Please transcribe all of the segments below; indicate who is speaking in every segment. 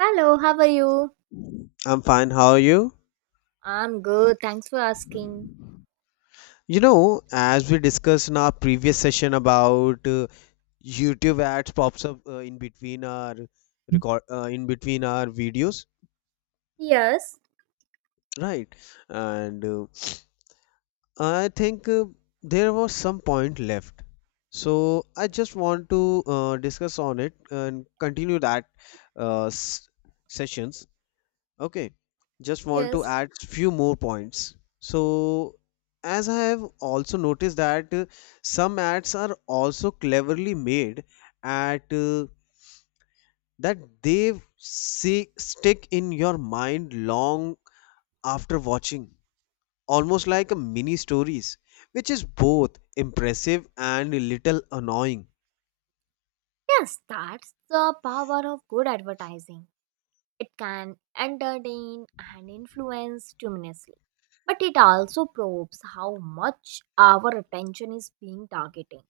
Speaker 1: Hello, how are you?
Speaker 2: I'm fine. How are you?
Speaker 1: I'm good. Thanks for asking.
Speaker 2: You know, as we discussed in our previous session about YouTube ads pops up in between our record in between our videos,
Speaker 1: Yes,
Speaker 2: right? And I think there was some point left. So I just want to discuss on it and continue that uh, s- sessions. Okay, just want to
Speaker 1: yes.
Speaker 2: add few more points. So, as I have also noticed that some ads are also cleverly made at that they see, stick in your mind long after watching, almost like a mini stories, which is both impressive and a little annoying.
Speaker 1: Yes, that's the power of good advertising. It can entertain and influence tremendously, but it also probes how much our attention is being targeting.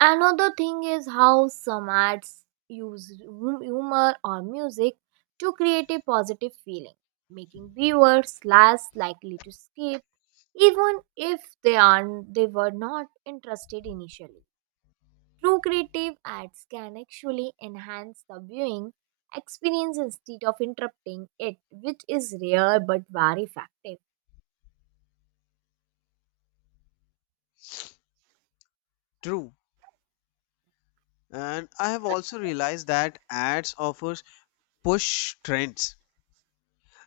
Speaker 1: Another thing is how some ads use humor or music to create a positive feeling, making viewers less likely to skip even if they were not interested initially. True creative ads can actually enhance the viewing experience instead of interrupting it, which is rare but very effective.
Speaker 2: True. And I have also realized that ads offers push trends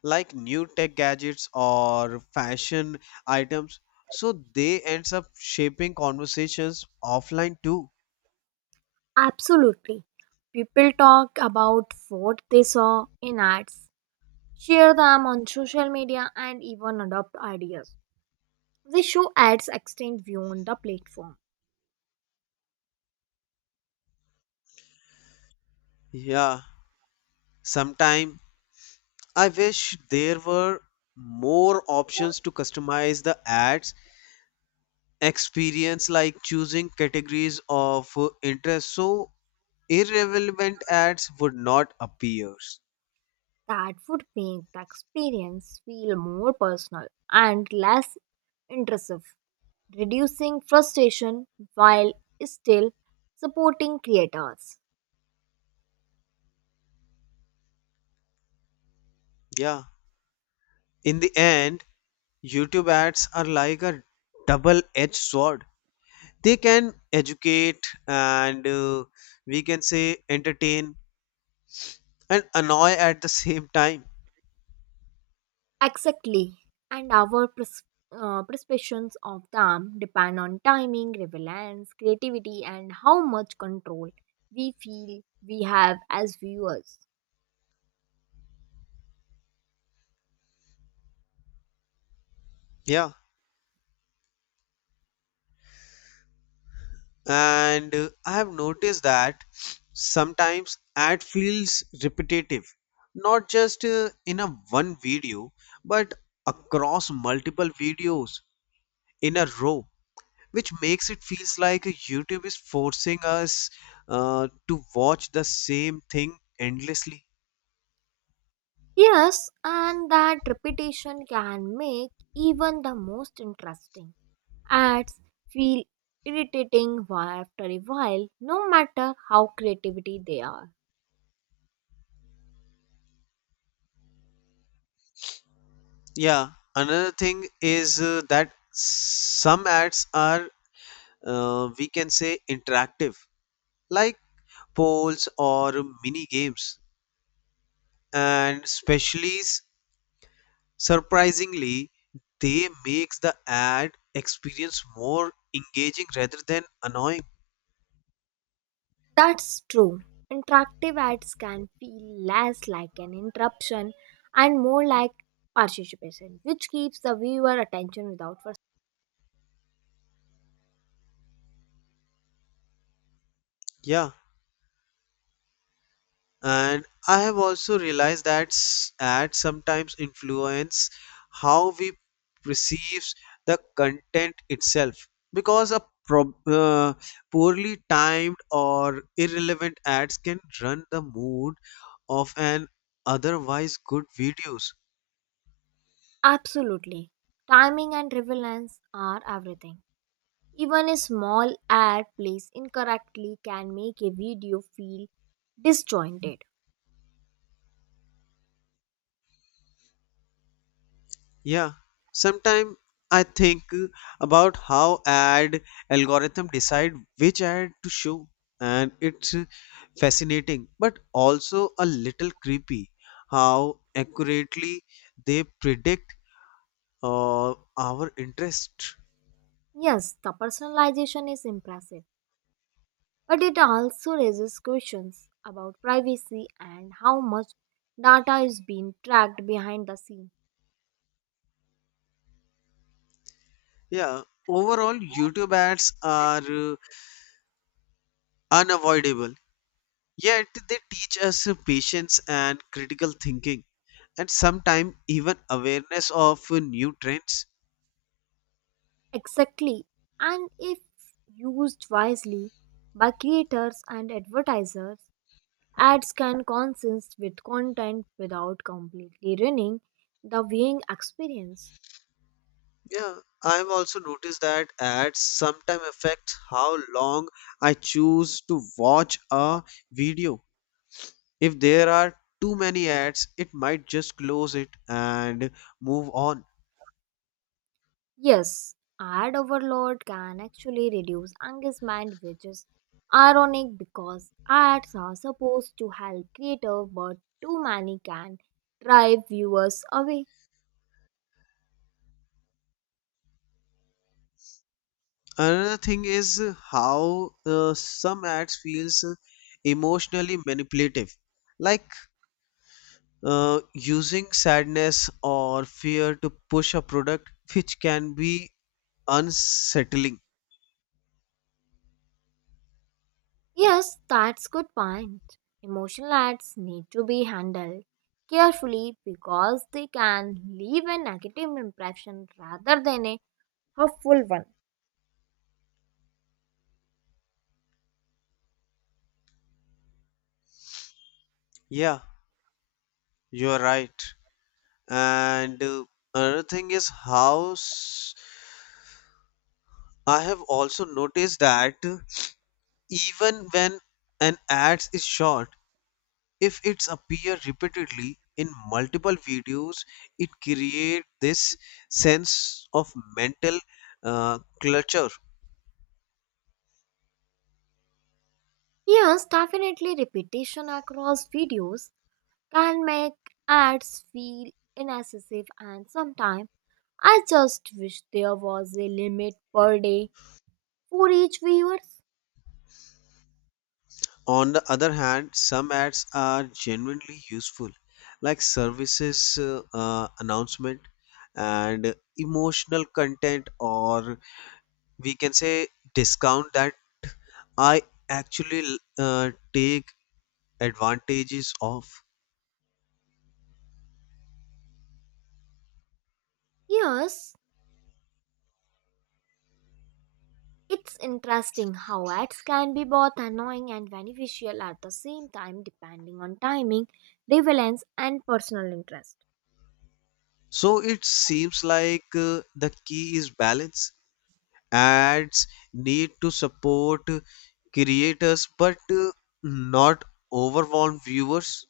Speaker 2: like new tech gadgets or fashion items, so they ends up shaping conversations offline too.
Speaker 1: Absolutely. People talk about what they saw in ads, share them on social media, and even adopt ideas they show. Ads extend view on the platform.
Speaker 2: Yeah, sometime I wish there were more options to customize the ads experience, like choosing categories of interest, so irrelevant ads would not appear.
Speaker 1: That would make the experience feel more personal and less intrusive, reducing frustration while still supporting creators.
Speaker 2: Yeah, in the end, YouTube ads are like a double edged sword. They can educate and we can say entertain and annoy at the same time.
Speaker 1: Exactly, and our perceptions of them depend on timing, relevance, creativity, and how much control we feel we have as viewers.
Speaker 2: Yeah, and I have noticed that sometimes ad feels repetitive, not just in a one video, but across multiple videos in a row, which makes it feels like YouTube is forcing us to watch the same thing endlessly.
Speaker 1: Yes, and that repetition can make even the most interesting ads feel irritating after a while, no matter how creativity they are.
Speaker 2: Yeah, another thing is that some ads are, we can say, interactive, like polls or mini games. And especially, surprisingly, they makes the ad experience more engaging rather than annoying.
Speaker 1: That's true. Interactive ads can feel less like an interruption and more like participation, which keeps the viewer attention without frustration.
Speaker 2: Yeah. And I have also realized that ads sometimes influence how we perceive the content itself, because a prob- uh, poorly timed or irrelevant ads can run the mood of an otherwise good videos.
Speaker 1: Absolutely. Timing and relevance are everything. Even a small ad placed incorrectly can make a video feel disjointed.
Speaker 2: Yeah, sometimes I think about how ad algorithm decide which ad to show, and it fascinating but also a little creepy how accurately they predict uh, our interest.
Speaker 1: Yes, the personalization is impressive, but it also raises questions about privacy and how much data is being tracked behind the scene.
Speaker 2: Yeah, overall YouTube ads are unavoidable, yet they teach us patience and critical thinking, and sometimes even awareness of new trends.
Speaker 1: Exactly. And if used wisely by creators and advertisers, ads can coexist with content without completely ruining the viewing experience.
Speaker 2: Yeah, I've also noticed that ads sometimes affect how long I choose to watch a video. If there are too many ads, it might just close it and move on.
Speaker 1: Yes, ad overload can actually reduce engagement, which is ironic because ads are supposed to help creators, but too many can drive viewers away.
Speaker 2: Another thing is how some ads feels emotionally manipulative, like using sadness or fear to push a product, which can be unsettling.
Speaker 1: Yes, that's good point. Emotional ads need to be handled carefully because they can leave a negative impression rather than a helpful one.
Speaker 2: Yeah, you're right. And another thing is how I have also noticed that even when an ad is short, if it's appear repeatedly in multiple videos, it create this sense of mental clutter.
Speaker 1: Yes, definitely repetition across videos can make ads feel inaccessible, and sometimes I just wish there was a limit per day for each viewer.
Speaker 2: On the other hand, some ads are genuinely useful, like services announcement and emotional content, or we can say discount that I actually take advantages of.
Speaker 1: Yes, it's interesting how ads can be both annoying and beneficial at the same time depending on timing, relevance and personal interest.
Speaker 2: So it seems like the key is balance. Ads need to support creators but not overwhelm viewers.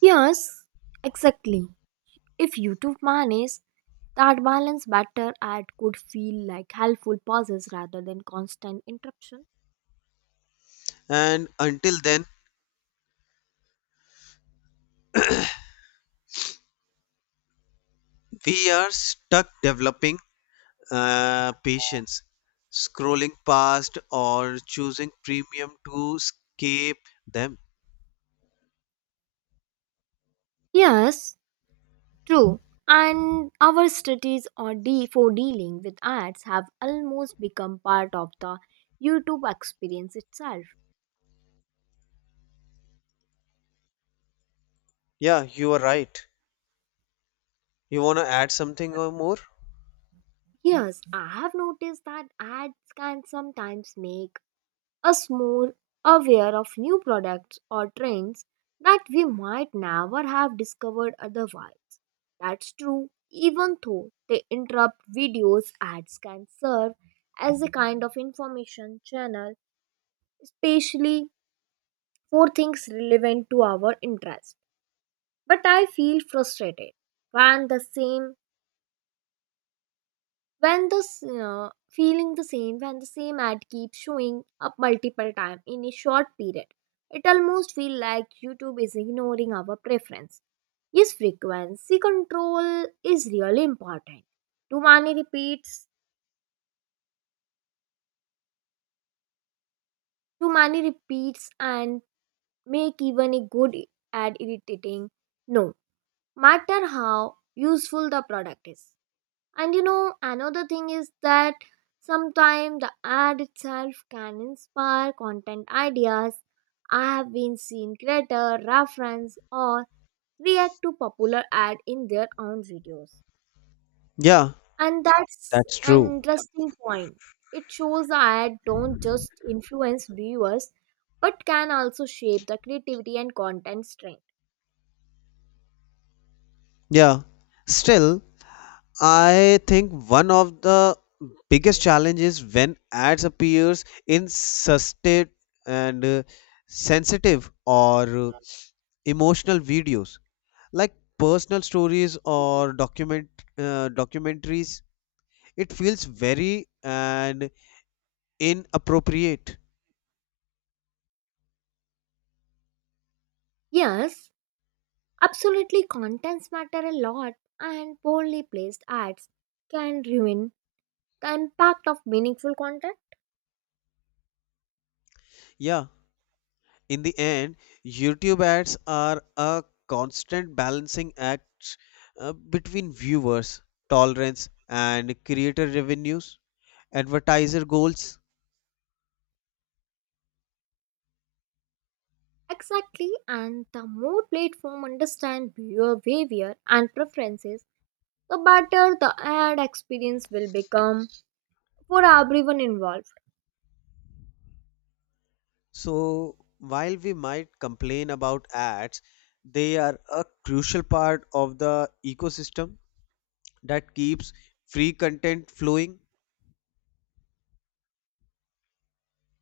Speaker 1: Yes, exactly. If YouTube manages that balance better, ad could feel like helpful pauses rather than constant interruption.
Speaker 2: And until then, we are stuck developing patience, scrolling past or choosing premium to escape them.
Speaker 1: Yes, true, and our studies or for dealing with ads have almost become part of the YouTube experience itself.
Speaker 2: Yeah, you are right. You want to add something or more?
Speaker 1: Yes, I have noticed that ads can sometimes make us more aware of new products or trends that we might never have discovered otherwise. That's true, even though they interrupt videos, ads can serve as a kind of information channel, especially for things relevant to our interest. But I feel frustrated when the same when the s- feeling the same when the same ad keeps showing up multiple times in a short period. It almost feels like YouTube is ignoring our preference. Yes, frequency control is really important. Too many repeats, too many repeats, and make even a good ad irritating. No matter how useful the product is. And you know, another thing is that sometimes the ad itself can inspire content ideas. I have been seen creator reference or react to popular ad in their own videos.
Speaker 2: Yeah,
Speaker 1: And that's
Speaker 2: that's
Speaker 1: an
Speaker 2: true.
Speaker 1: interesting point. It shows the ad don't just influence viewers but can also shape the creativity and content strength.
Speaker 2: Yeah, still I think one of the biggest challenges when ads appears in sustained and sensitive or emotional videos, like personal stories or documentaries, it feels very and inappropriate.
Speaker 1: Yes, absolutely, contents matter a lot and poorly placed ads can ruin the impact of meaningful content.
Speaker 2: Yeah, in the end, YouTube ads are a constant balancing act between viewers tolerance and creator revenues, advertiser goals.
Speaker 1: Exactly, and the more platform understand viewer behavior and preferences, the better the ad experience will become for everyone involved.
Speaker 2: So, while we might complain about ads, they are a crucial part of the ecosystem that keeps free content flowing.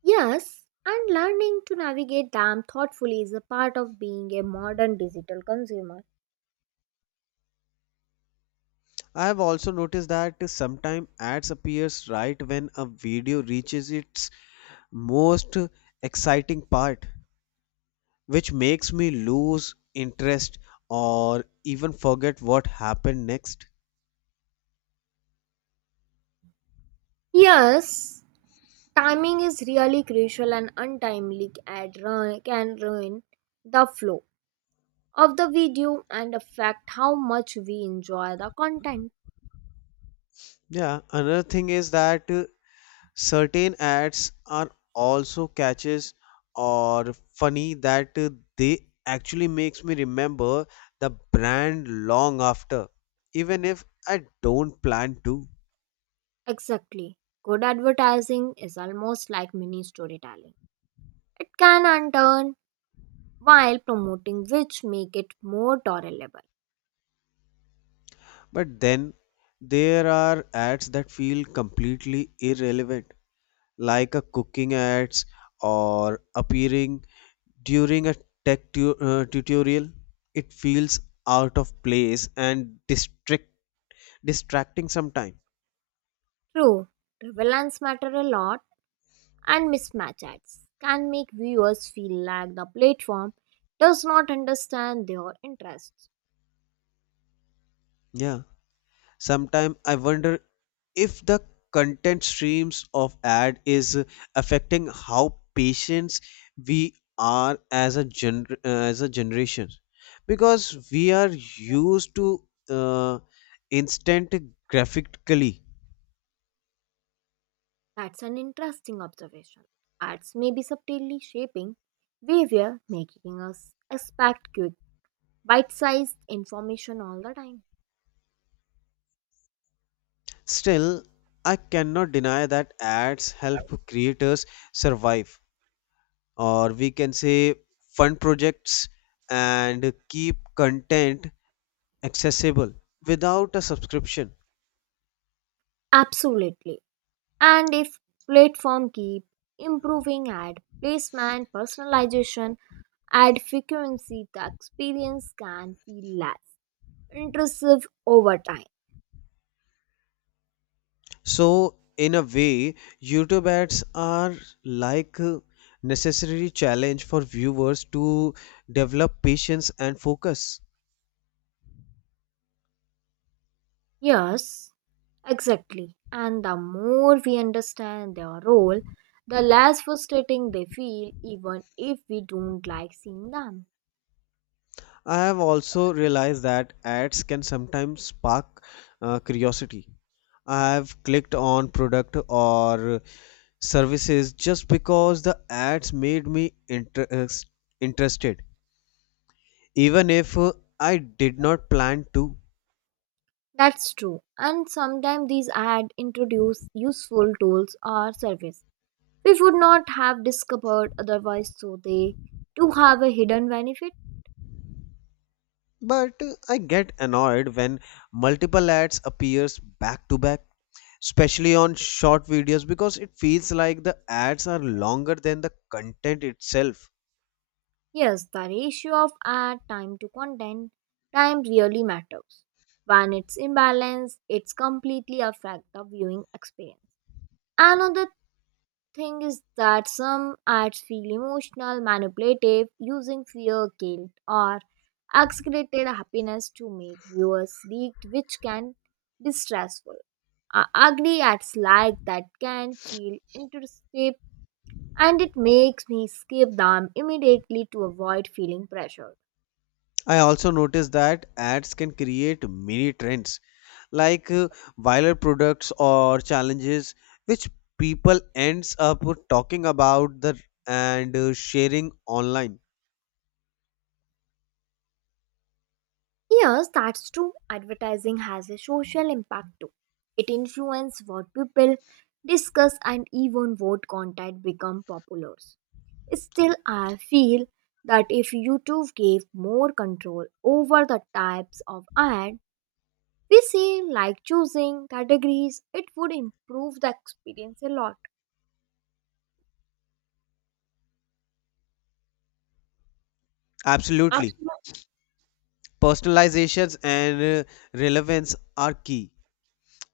Speaker 1: Yes, and learning to navigate them thoughtfully is a part of being a modern digital consumer.
Speaker 2: I have also noticed that sometimes ads appears right when a video reaches its most exciting part, which makes me lose interest or even forget what happened next.
Speaker 1: Yes, timing is really crucial and untimely can ruin the flow of the video and affect how much we enjoy the content.
Speaker 2: Yeah, another thing is that certain ads are also catches or funny that they actually makes me remember the brand long after, even if I don't plan to.
Speaker 1: Exactly. Good advertising is almost like mini storytelling. It can unturn while promoting, which make it more tolerable.
Speaker 2: But then there are ads that feel completely irrelevant, like a cooking ads or appearing during a tutorial. It feels out of place and district distracting sometime.
Speaker 1: True, relevance matter a lot and mismatch ads can make viewers feel like the platform does not understand their interests.
Speaker 2: Yeah, sometimes I wonder if the content streams of ad is affecting how patients we are as a as a generation, because we are used to uh, instant graphically.
Speaker 1: That's an interesting observation. Ads may be subtly shaping behavior, making us expect quick, bite-sized information all the time.
Speaker 2: Still, I cannot deny that ads help creators survive, or we can say fund projects and keep content accessible without a subscription.
Speaker 1: Absolutely. And if platform keep improving ad placement, personalization, ad frequency, the experience can feel less intrusive over time.
Speaker 2: So, in a way, YouTube ads are like a necessary challenge for viewers to develop patience and focus.
Speaker 1: Yes, exactly. And the more we understand their role, the less frustrating they feel, even if we don't like seeing them.
Speaker 2: I have also realized that ads can sometimes spark curiosity. I have clicked on product or services just because the ads made me interested, even if I did not plan to.
Speaker 1: That's true. And sometimes these ads introduce useful tools or service we would not have discovered otherwise, so they do have a hidden benefit.
Speaker 2: But I get annoyed when multiple ads appears back to back, especially on short videos, because it feels like the ads are longer than the content itself.
Speaker 1: Yes, the ratio of ad time to content time really matters. When it's imbalanced, it's completely affect the viewing experience. Another thing is that some ads feel emotional, manipulative, using fear, guilt, or exaggerated happiness to make viewers leaked, which can be stressful. Ugly ads like that can feel intrusive, and it makes me skip them immediately to avoid feeling pressured.
Speaker 2: I also noticed that ads can create mini trends, like viral products or challenges, which people ends up talking about the and sharing online.
Speaker 1: Yes, that's true. Advertising has a social impact too. It influences what people discuss and even what content become popular. Still, I feel that if YouTube gave more control over the types of ad we see, like choosing categories, it would improve the experience a lot.
Speaker 2: Absolutely.
Speaker 1: Absolutely.
Speaker 2: Personalizations and relevance are key.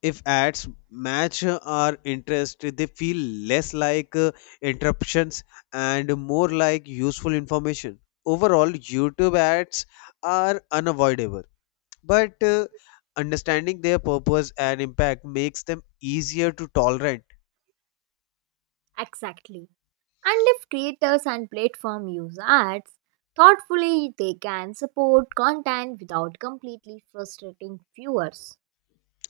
Speaker 2: If ads match our interest, they feel less like interruptions and more like useful information. Overall, YouTube ads are unavoidable, but understanding their purpose and impact makes them easier to tolerate.
Speaker 1: Exactly. And if creators and platform use ads thoughtfully, they can support content without completely frustrating viewers.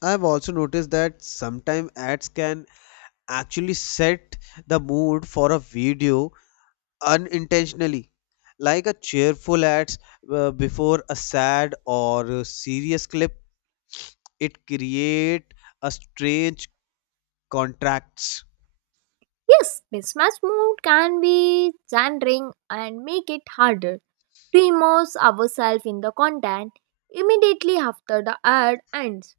Speaker 2: I've also noticed that sometimes ads can actually set the mood for a video unintentionally, like a cheerful ads before a sad or serious clip. It create a strange contracts.
Speaker 1: Yes, mismatch mode can be challenging and make it harder to immerse ourselves in the content immediately after the ad ends.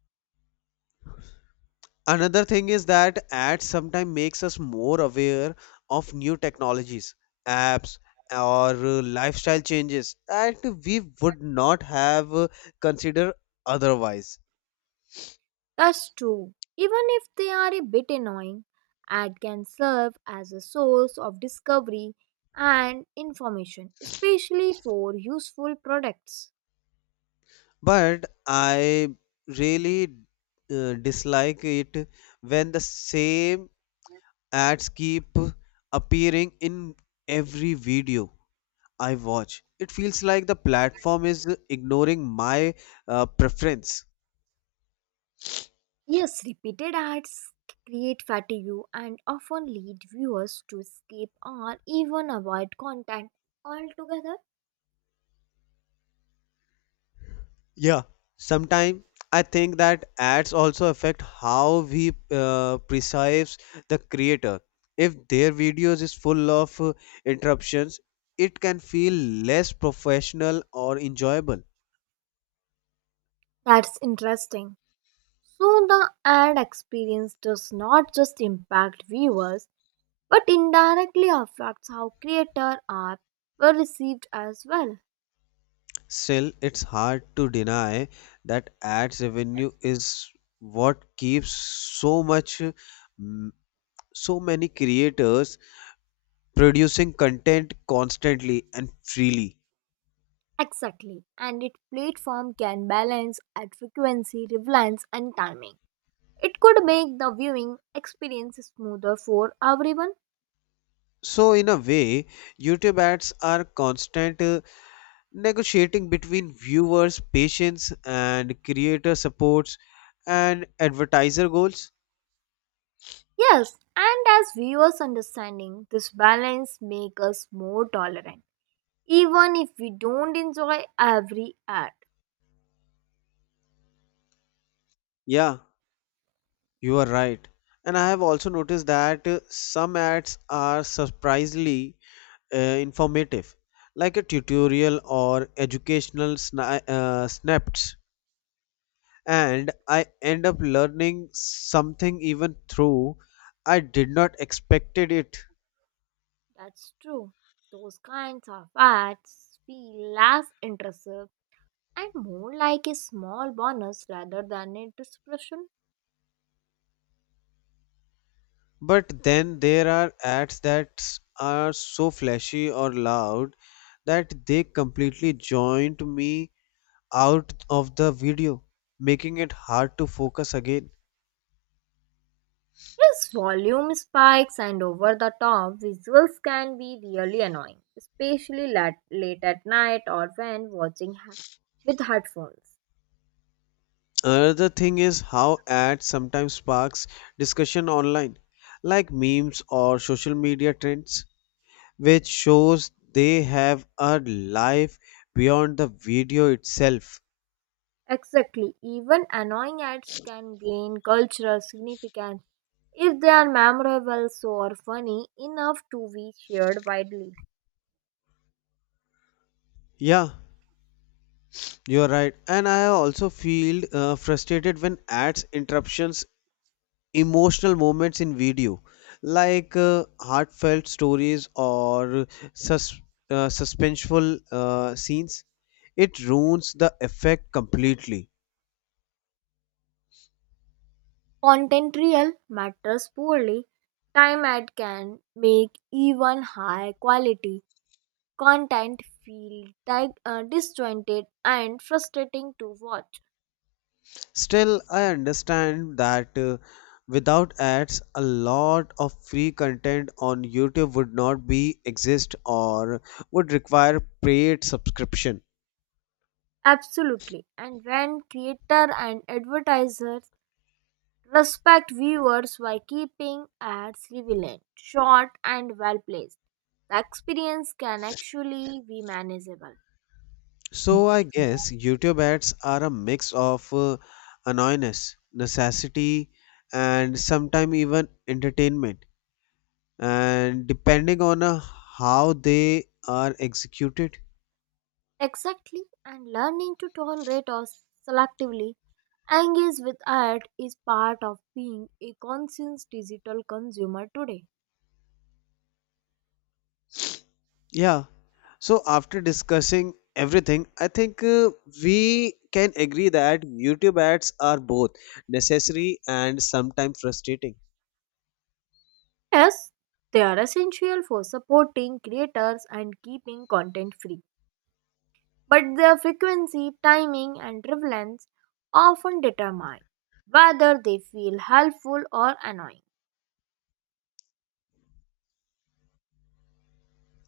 Speaker 2: Another thing is that ads sometimes makes us more aware of new technologies, apps, or lifestyle changes that we would not have considered otherwise.
Speaker 1: That's true. Even if they are a bit annoying, ad can serve as a source of discovery and information, especially for useful products.
Speaker 2: But I really dislike it when the same ads keep appearing in every video I watch. It feels like the platform is ignoring my preference.
Speaker 1: Yes, repeated ads create fatigue and often lead viewers to skip or even avoid content altogether.
Speaker 2: Yeah, sometimes I think that ads also affect how we perceive the creator. If their videos is full of interruptions, it can feel less professional or enjoyable.
Speaker 1: That's interesting. So the ad experience does not just impact viewers but indirectly affects how creator are were received as well.
Speaker 2: Still, it's hard to deny that ads revenue is what keeps so much, mm, so many creators producing content constantly and freely.
Speaker 1: Exactly. And its platform can balance ad frequency, relevance and timing. It could make the viewing experience smoother for everyone.
Speaker 2: So, in a way, YouTube ads are constant negotiating between viewers' patience and creator supports and advertiser goals.
Speaker 1: Yes, and as viewers understanding this balance make us more tolerant even if we don't enjoy every ad.
Speaker 2: Yeah, you are right. And I have also noticed that some ads are surprisingly informative, like a tutorial or educational snaps, and I end up learning something even through I did not expected it.
Speaker 1: That's true. Those kinds of ads feel less intrusive and more like a small bonus rather than a disruption.
Speaker 2: But then there are ads that are so flashy or loud that they completely joint me out of the video, making it hard to focus again.
Speaker 1: Plus, volume spikes and over the top visuals can be really annoying, especially late at night or when watching with headphones.
Speaker 2: Another thing is how ads sometimes sparks discussion online, like memes or social media trends, which shows they have a life beyond the video itself.
Speaker 1: Exactly, even annoying ads can gain cultural significance if they are memorable so or funny enough to be shared widely.
Speaker 2: Yeah, you're right. And I also feel frustrated when ads interruptions emotional moments in video, like heartfelt stories or sus- suspenseful scenes. It ruins the effect completely.
Speaker 1: Content real matters poorly. Time ad can make even high quality content feel disjointed and frustrating to watch.
Speaker 2: Still, I understand that without ads, a lot of free content on YouTube would not be exist or would require paid subscription.
Speaker 1: Absolutely. And when creator and advertisers respect viewers by keeping ads relevant, short and well placed, the experience can actually be manageable.
Speaker 2: So I guess YouTube ads are a mix of annoyance, necessity, and sometimes even entertainment, and depending on how they are executed.
Speaker 1: Exactly, and learning to tolerate or selectively engage with art is part of being a conscious digital consumer today.
Speaker 2: Yeah, so, after discussing everything, I think we can agree that YouTube ads are both necessary and sometimes frustrating.
Speaker 1: Yes, they are essential for supporting creators and keeping content free. But their frequency, timing, and relevance often determine whether they feel helpful or annoying.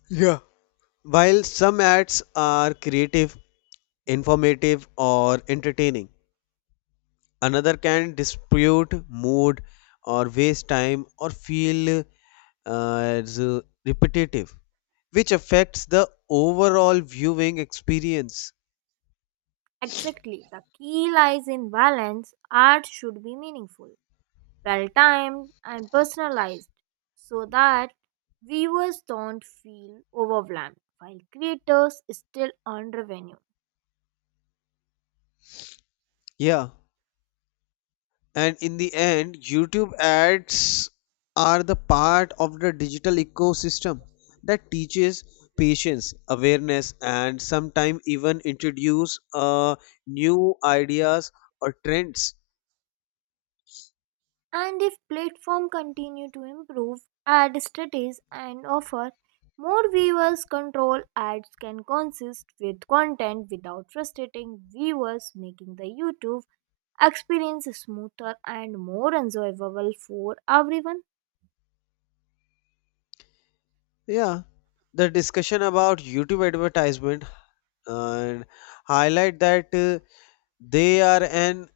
Speaker 2: Yeah. While some ads are creative, informative, or entertaining, another can dispute mood or waste time or feel repetitive, which affects the overall viewing experience.
Speaker 1: Exactly, the key lies in balance. Art should be meaningful, well timed, and personalized so that viewers don't feel overwhelmed while creators still earn revenue.
Speaker 2: Yeah. And in the end, YouTube ads are the part of the digital ecosystem that teaches patience awareness and sometimes even introduce new ideas or trends.
Speaker 1: And if platforms continue to improve ad strategies and offer more viewers control, ads can consist with content without frustrating viewers, making the YouTube experience smoother and more enjoyable for everyone.
Speaker 2: Yeah, the discussion about YouTube advertisement and highlight that they are an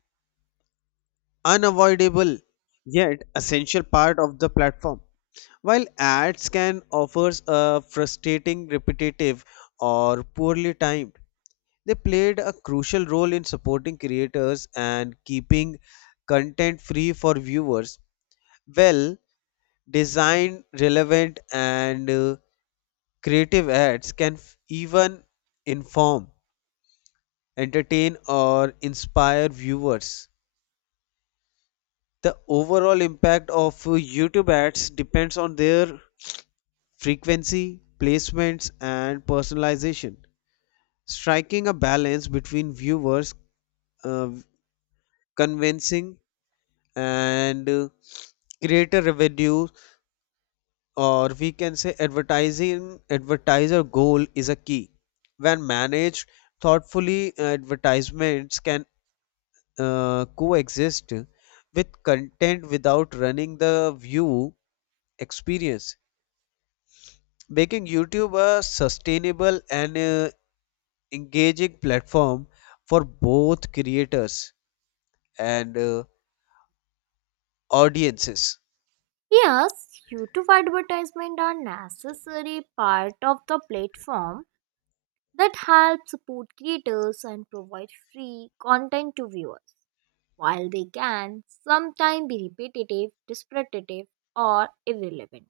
Speaker 2: unavoidable yet essential part of the platform. While ads can offer a frustrating, repetitive, or poorly timed, they played a crucial role in supporting creators and keeping content free for viewers. Well designed, relevant, and creative ads can even inform, entertain, or inspire viewers. The overall impact of YouTube ads depends on their frequency, placements, and personalization. Striking a balance between viewers uh, convincing and creator revenue, or we can say advertising advertiser goal, is a key. When managed thoughtfully, advertisements can coexist with content without running the view experience, making YouTube a sustainable and engaging platform for both creators and audiences.
Speaker 1: Yes, YouTube advertisement are necessary part of the platform that help support creators and provide free content to viewers. While they can sometimes be repetitive, or irrelevant,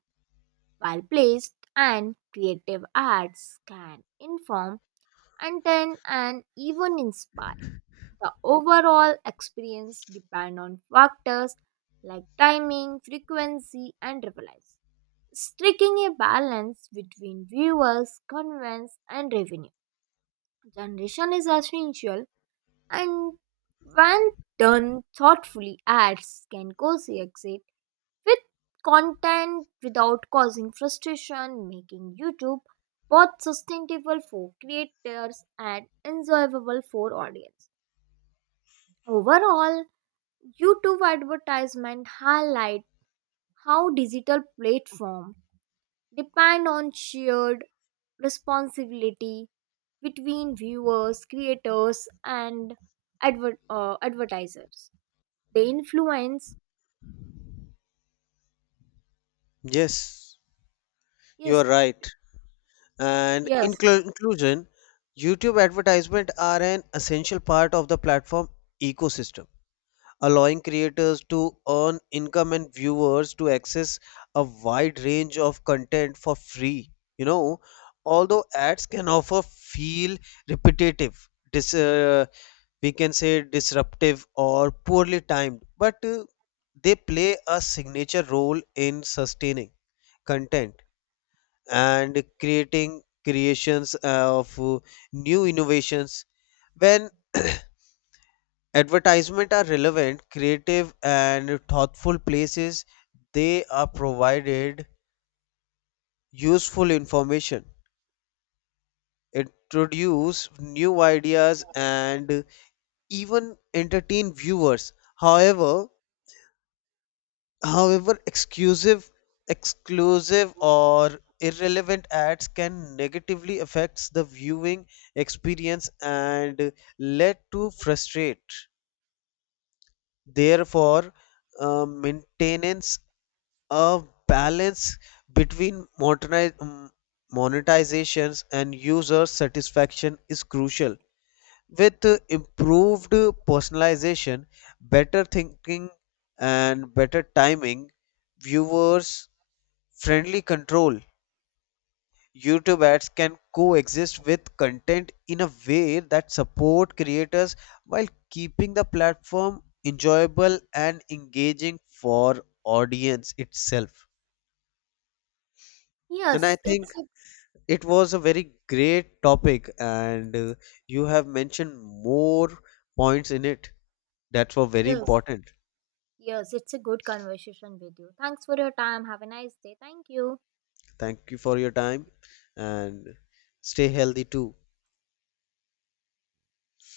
Speaker 1: well placed and creative ads can inform, entertain, and even inspire. The overall experience depend on factors like timing, frequency, and relevance striking a balance between viewers, convenience, and revenue. Generation is essential, and when done thoughtfully, ads can coexist with content without causing frustration, making YouTube both sustainable for creators and enjoyable for audience. Overall, YouTube advertisement highlight how digital platform depend on shared responsibility between viewers, creators, and advertisers. The influence,
Speaker 2: Yes, you
Speaker 1: yes,
Speaker 2: are right. And
Speaker 1: yes,
Speaker 2: in conclusion, YouTube advertisement are an essential part of the platform ecosystem, allowing creators to earn income and viewers to access a wide range of content for free. You know, although ads can often feel repetitive, we can say disruptive or poorly timed, but they play a signature role in sustaining content and creating creations of new innovations. When advertisement are relevant, creative and thoughtful places, they are provided useful information, introduce new ideas and even entertain viewers. However, However, exclusive, exclusive or irrelevant ads can negatively affect the viewing experience and lead to frustrate. Therefore, maintenance a balance between monetizations and user satisfaction is crucial. With improved personalization, better thinking, and better timing, viewers friendly control. YouTube ads can coexist with content in a way that support creators while keeping the platform enjoyable and engaging for audience itself. And
Speaker 1: yes,
Speaker 2: I think it was a very great topic and you have mentioned more points in it that were very
Speaker 1: yes,
Speaker 2: important.
Speaker 1: yes, it's a good conversation with you. Thanks for your time. Have a nice day. Thank you.
Speaker 2: Thank you for your time and stay healthy too.